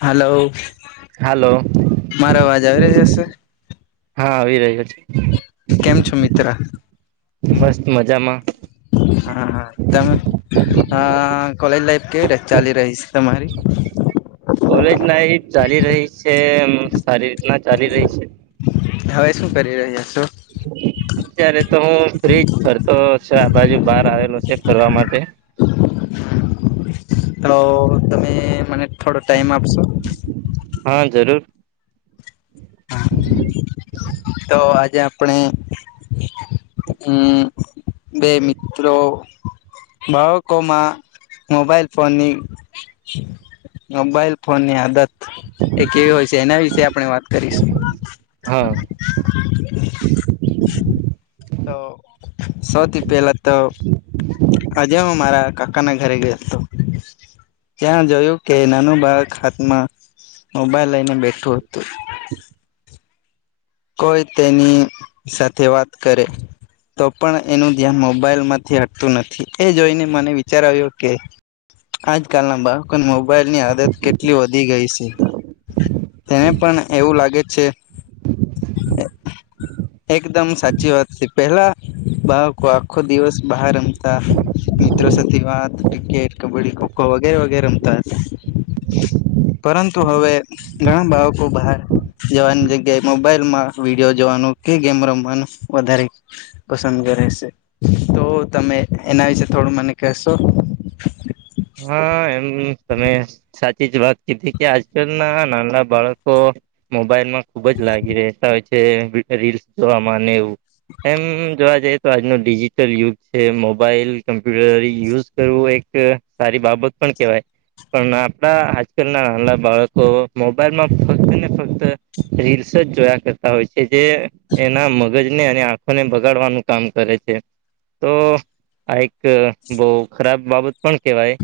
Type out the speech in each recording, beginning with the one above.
હાલો. હાલો રહ્યો હા આવી રહ્યો છે. કેમ છો મિત્ર? મસ્ત મજામાં હા હા તમે કોલેજ લાઈફ કેવી રેય ચાલી રહીશ. [inaudible] કોલેજ લાઈફ ચાલી રહી છે એ સારી રીતના ચાલી રહી છે. હવે શું કરી રહ્યા છો? અત્યારે તો હું ફ્રીજ ફરતો છે આ બાજુ બહાર આવેલો છે ફરવા માટે તો તમે મને થોડો ટાઈમ આપશો? હા જરૂર હા તો આજે આપણે. હમ્મ બે મિત્રો બાહો કોમાં મ મોબાઈલ ફોનની મોબાઈલ ફોન ની આદત એ કેવી હોય છે એના વિશેે આપણે વાત કરીશું. હા. [inaudible] તો સૌથી પહેલા તો આજે હ મારા કાકા ના ઘરે ગયોતો. ત્યાં જોયું કે નાનું બાળક હાથમાં મોબાઈલ લઈને બેઠું હતું. કોઈ તેની સાથે વાત કરે. તો પણ એનું ધ્યાન મોબાઈલ માંથી હટતું નથી એ જોઈને મને વિચાર આવ્યો કે આજકાલના બાળકોને મોબાઈલ ની આદત કેટલી વધી ગઈ છે. તેને પણ એવું લાગે છે. એકદમ સાચી વાત હતી પેહેલા બહકો આખ્ખો દિવસ બહા રામતા મિત્રો સાથે વાત ક્રિકેટ કબડ્ડી ખોખો વગેરે વગેરેમતા હતા. પરંતુ હવે ઘણા બાળકો બહાર જવાની જગ્યાએ મો મોબાઈલમાં વિડીયો જોવાનું કે ગેમ રમવાનું વધારે પસંદ કરે છે તો તમે એના વિશે થોડું મને કહેશો? હા એમ તમે સાચી જ વાત જેથી કે આજકાલ ના નાના બાળકો મોબાઈલમાં ખુબ જ લાગી રહેતા હોય છે. રીસ, જોવા એવું એમ જોવા જઈ તો આજનો ડિજિટલ યુગ છે મોબાઈલ કમ્પ્યુટર યુઝ કરવો એક સારી બાબત પણ કેવાય પણ આપણા આજકાલના નાના બાળકો મોબાઈલમાં ફક્ત ને ફક્ત રીલ્સ જ જોયા કરતા હોય છે, જે એના મગજને અને આંખોને બગાડવાનું કામ કરે છે. તો આ એક બહુ ખરાબ બાબત પણ કેહેવાય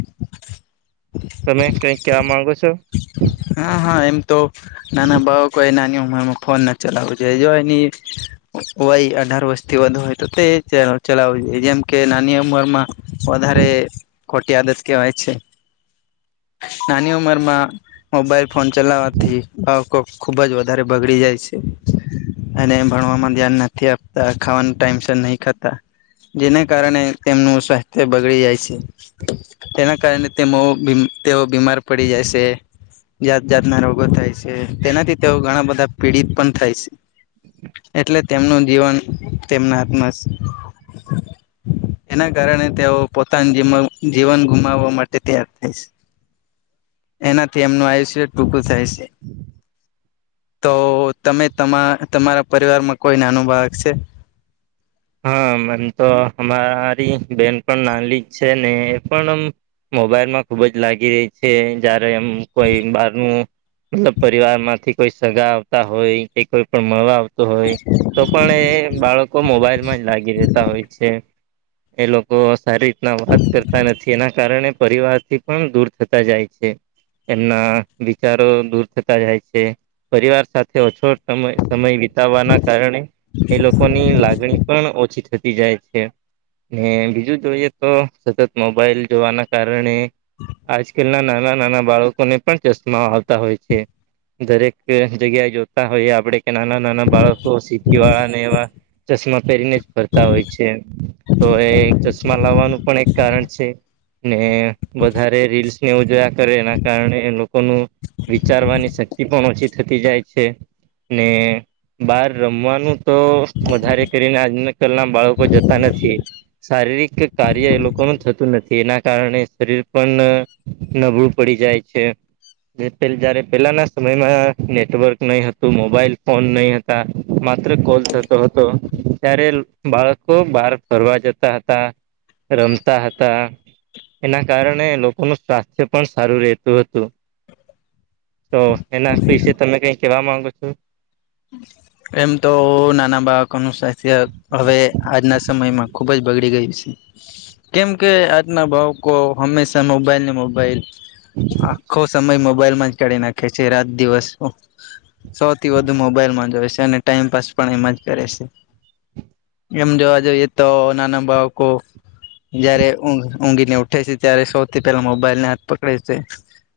તમે કઈક કહેવા માંગો છો. હા હા એમ તો નાના બાળકો એ નાની ઉંમરમાં ફોન ના ચલાવું જો જો એની હોય અઢાર વર્ષથી વધુ હોય તો તે ચલાવું જોઈએ જેમ કે નાની ઉંમરમાં વધારે ખોટી આદત કહેવાય છે નાની ઉમરમાં મોબાઈલ ફોન ચલાવવાથી બાળકો ખૂબ જ વધારે બગડી જાય છે. અને ભણવાવામાં ધ્યાન નથી આપતા ખાવાનું ટાઈમ સર નહી ખાતા. જેના કારણે તેમનું સ્વાસ્થ્ય બગડી જાય છે. તેના કારણે તેમાં તેઓ બીમાર પડી જાય છે. જાત જાતના રોગો થાય છે, તેનાથી તેઓ ઘણા બધા પીડિત પણ થાય છે. એટલે તેમનું જીવન તેમના હાથમાં એના કારણે તેઓ પોતાની જ જીવન ગુમાવવા માટે તૈયાર થાય છે. એનાથી એમનું આયુષ્ય ટૂંકું થાય છે. તો તમે તમા તમારા પરિવારમાં કોઈ નાનું બાળક છે. હા એમ તો અમારી બેન પણ નાની જ છે ને પણ આમ મોબાઈલ માં ખુબ જ લાગી રહી છે જયારે એમ કોઈ બારનૂ મતલબ પરિવાર માંથી કોઈ સગા આવતા હોય કે કોઈ પણ મળવા આવતા હોય તો પણ એ બાળકો મોબાઈલ હોય છે એ લોકો સારી રીતના વાત કરતા નથી એના કારણે પરિવારથી પણ દૂર થતા જાય છે. એમના વિચારો દૂર થતા જાય છે. પરિવાર સાથે ઓછો સમય સમય વિતાવવાના કારણે એ લોકોની લાગણી પણ ઓછી થતી જાય છે. ને બીજું જોઈએ તો સતત મોબાઈલ જોવાના કારણે આજકાલના નાના નાના બાળકોને પણ ચશ્મા આવતા હોય છે. દરેક જગ્યાએ જોતા હોઈએ આપડે કે નાના નાના બાળકો તો સીટી વાળા ને એવા ચશ્મા પહેરીને જ ફરતા હોય છે, તો એ ચશ્મા લાવવાનું પણ એક કારણ છે. ને વધારે રીલ્સ ને ઉજવયા કરે એના કારણે લોકોનું વિચારવાની શક્તિ પણ ઓછી થતી જાય છે. ને બાર રમવાનું તો વધારે આજ કલ ના બાળકો જતા નથી. શારીરિક કાર્ય એ લોકોનું થતું નથી એના કારણે શરીર પણ નબળું પડી જાય છે. જયારે પેલાના સમયમાં નેટવર્ક નહી હતું, મોબાઈલ ફોન નહી, માત્ર કોલ થતો હતો. ત્યારે બાળકો બહાર ફરવા જતા હતા, રમતા હતા. એના કારણે લોકોનું સ્વાસ્થ્ય પણ સારું રહેતું હતું. તો એના વિશે તમે કઈ કહેવા માંગો છો? એમ તો નાના બાળકોનું સ્વાસ્થ્ય હવે આજના સમયમાં ખૂબ જ બગડી ગયું છે. કેમ કે આજના ભાવકો હંમેશા મોબાઈલ ને મોબાઈલ આખો સમય મોબાઈલમાં જ કરી નાખે છે રાત દિવસ સૌથી વધુ મો- મોબાઈલમાં જોય છે અને ટાઈમપાસ પણ એમ જ કરે છે. એમ જોવા જઈએ તો નાના બાળકો જયારે ઊંઘીને ઉઠે છે ત્યારે સૌથી પેલા મોબાઈલ ને હાથ પકડે છે.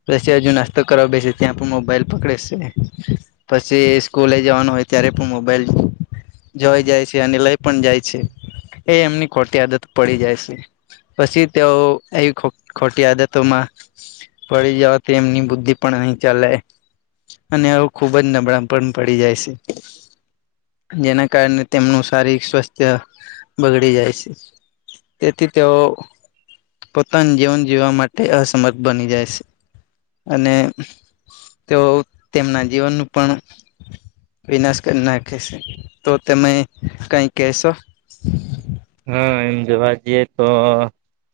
પછી હજુ નાસ્તો કરવા બેસે ત્યાં પણ મોબાઈલ પકડે છે, પછી સ્કૂલે જવાનું હોય ત્યારે પણ મોબાઈલ જોઈ જાય છે અને લઈ પણ જાય છે એ એમની ખોટી આદત પડી જાય છે પછી તેઓ આવી ખોટી આદતોમાં પળી જવાથી એમની બુદ્ધિ પણ અહી ચાલે અને આવું ખુબ જ નબળમ પણ પડી જાય છે જેના કારણે તેમનું શારીરિક સ્વાસ્થ્ય બગડી જાય છે તેથી તેઓ પોતાનું જીવન જીવવા માટે અસમર્થ બની જાય છે અને તેઓ તેમના જીવનનું પણ વિનાશ કરી નાખે છે તો તમે કઈ કહેશો હા એમ જોવા જઈએ તો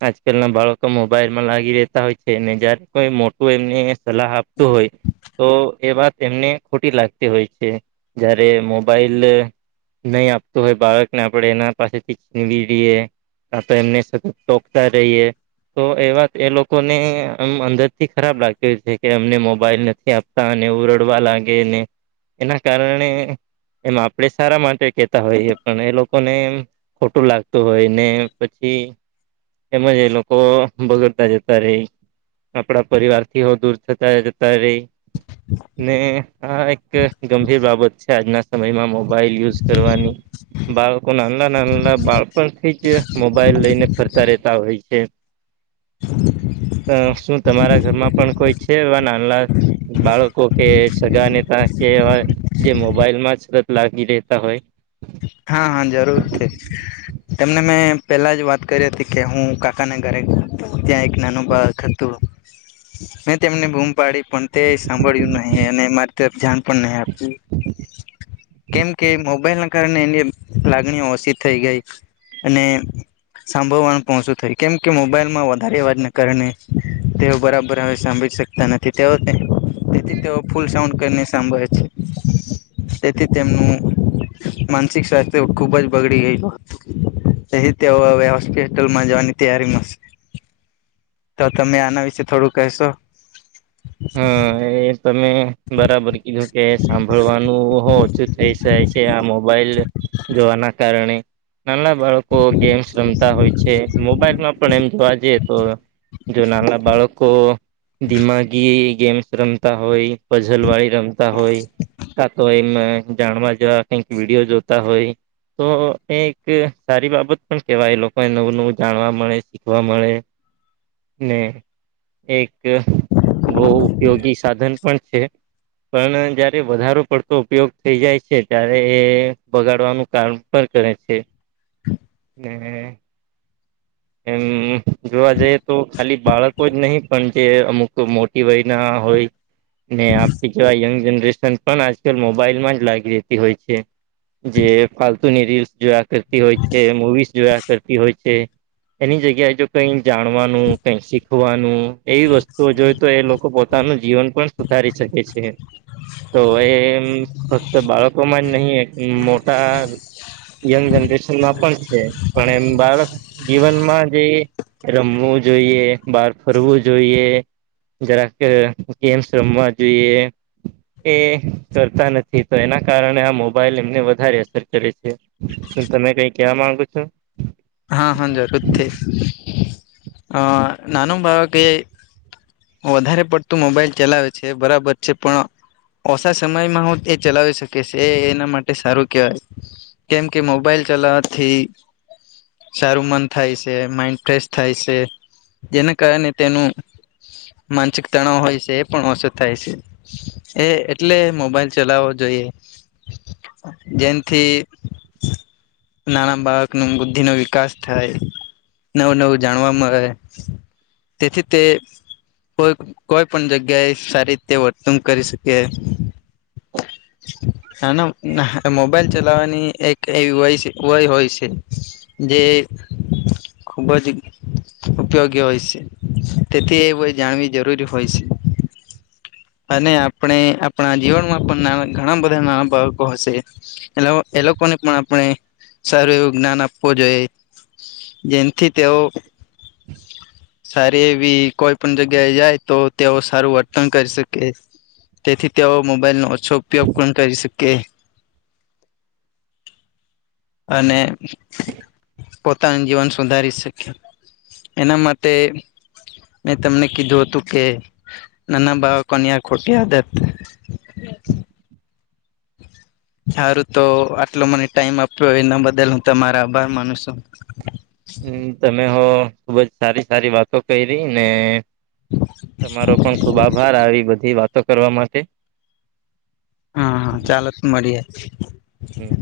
આજકાલ ના બાળકો મોબાઈલમાં લાગી રહેતા હોય છે ને જયારે કોઈ મોટું એમને સલાહ આપતું હોય તો એ વાત એમને ખોટી લાગતી હોય છે જયારે મોબાઈલ નહી આપતું હોય બાળકને આપડે એના પાસેથી રએ આ તો એમને સતત તોકતા રહીએ તો એ વાત એ લોકોનેમ અંદર થી ખરાબ લાગી છે કે અમને મોબાઈલ નથી આપ તને ઉરડવા લાગે ને એના કારણે એમાં આપણે સારા માટે કેહેતા હોઈએ પણ એ લોકોને એમ ખોટું લાગતું હોય ને પછી એમજ એ લોકો બગડતા જતા રેય આપણા પરિવાર થી હ દૂર થતા જતા રહી ને આ એક ગંભીર બાબત છે આજના સમયમાં મોબાઈલ યુઝ કરવાની બાળકો નાના ના બાળપણથી જ મોબાઈલ લઈને ફરતા રહેતા હોય છે [inaudible] અ શું તમારા ઘરમાં પણ કોઈ છે એ નાનલા બાળકો કે સગા નેતા કે જે મોબાઈલ માં તત લાગી લેતા હોય હા હા જરૂર થી તેમને મેં પેલા જ વાત કરી હતી કે હું કાકાના ઘરે ત્યાં એક નાનું બા તો મે તેમને બૂમ પાડી પણ તે સાંભળ્યું નહી અને મારી ત જાણ પણ નહી આપજે કેમ કે મોબાઈલ કા કારણે એની લાગણીઓ ઓછી થઈ ગઈ અને સાંભળવાનું પહોંચું થય કેમ કે મોબાઈલમાં વધારે અવાજના કારણે તેઓ બરાબર હવે સાંભળી શકે. તના ત તે હો તેથી તેઓ ફૂલ સાઉન્ડ કરીને સાંભળે છે તેથી તેમનું માનસિક સ્વાસ્થ્ય ખુબ જ બગડી ગય હોત અહી તેઓ હવે હોસ્પિટલમાં જવાની તૈયારીમાં શે તો તમે આના વિશે થોડું કહેશો. હા એ તમે બરાબર કીધું કે સાંભળવાનું ઓછું થઈ જાય છે આ મોબાઈલ જોવાના કારણે નાના બાળકો ગેમ્સ રમતા હોય છે મોબાઈલમાં પણ એમ જોવા જઈએ તો જો નાના બાળકો દિમાાગી ગેમ્સ રમતા હોય પઝલવાળી રમતા હોય કાં તો એમાં જાણવાં જેવા કંઈક વિડીયો જોતા હોય તો એ એક સારી બાબત પણ કેવાય એ લોકોને નવું નવું જાણવા મળે શીખવા મળે ને એક બહુ ઉપયોગી સાધન પણ છે પણ જયારે વધારે પડતો ઉપયોગ થઈ જાય છે ત્યારે એ બગાડવાનું કામ પણ કરે છે. [inaudible] એ એમ જોવા જઈએ તો ખાલી બાળક કોઈ જ નહીં પણ જે અમુક મોટી વય ના હોય ને આપતી જેવા યંગ જનરેશન પણ આજકાલ મોબાઈલમાં જ લાગી રહેતી હોય છે. જે ફાલતુની રીલ્સ જોયા કરતી હોય છે મૂવીસ જોયા કરતી હોય છે. એની જગ્યાએ જો કઈ જાણવાનું કઈ શીખવાનું એવી વસ્તુ તો જોઈ તો એ લોકો પોતાનું જીવન પણ સુધારી શકે છે. તો એ ફક્ત બાળકો માં જ નહીિ મોટા યંગ જનરેશનમાં પણ છે પણ એમ બાળક જીવનમાં જે રમવું જોઈએ બહાર ફરવું જોઈએ જરા કે ગેમ્સ રમવા જોઈએ એ કરતા નથી તો એના કારણે આ મોબાઈલ એમને વધારે અસર કરે છે શું તમે કઈ ક્યાં માંગુ છો હા હા જર થ આ નાનું ભાગ કે વધારે પડતું મોબાઈલ ચલાવે છે બરાબર છે પણ ઓછા સમયમાં હું એ ચલાવી શકેશ એના માટે સારું કેહેવાય કેમ કે મોબાઈલ ચલાવાથી સારું મન થાય છે માઈન્ડ ફ્રેશ થાય છે જેના કારણે તેનું માનસિક તણાવ હોય છે એ પણ ઓછો થાય છે એ એટલે મોબાઈલ ચલાવવો જોઈએ જેૈથી નાના બાળક ન બુદ્ધિ નવી વિકાસ થાય નવું નવું જાણવા મળે તેથી તે કોઈ કોઈ પણ જગ્યાએ સારી રીતે વર્તન કરી શકે [inaudible] ના ના મોબાઈલ ચલાવવાની એક એવી હોય હોય હોય છે જે ખૂબ જ ઉપયોગી હોય છે તેથી એ જાણવી જરૂરી હોય છે અને આપણે આપણા જીવનમાં પણ ઘણા બધા નાના બાળકો હશે એ એ લોકોને પણ આપણે સારું એવું જ્ઞાન આપ આપો જોઈએ જેમથી તેઓ સારી એવી કોઈ પણ જગ્યાએ જાય તો તેઓ સારું વર્તન કરી શકે તેથી તેઓ મોબાઈલ નો ઓછો ઉપયોગ પણ કરી શકે કે અને પોતાનું જીવન સુધારી શકે એના માટે મેં તમને કીધું હતું કે નાના બાળકોની આ ખોટી આદત સારું તો આટલો મને ટાઈમ આપ્યો એના બદલ હું તમારા બાર માણ છો હમ તમે હો ખુબ જ સારી સારી વાતો કરી રહી ને તમારો પણ ખુબ આભાર આવી બધી વાતો કરવા માટે હા હા ચાલત મળી જાય હમ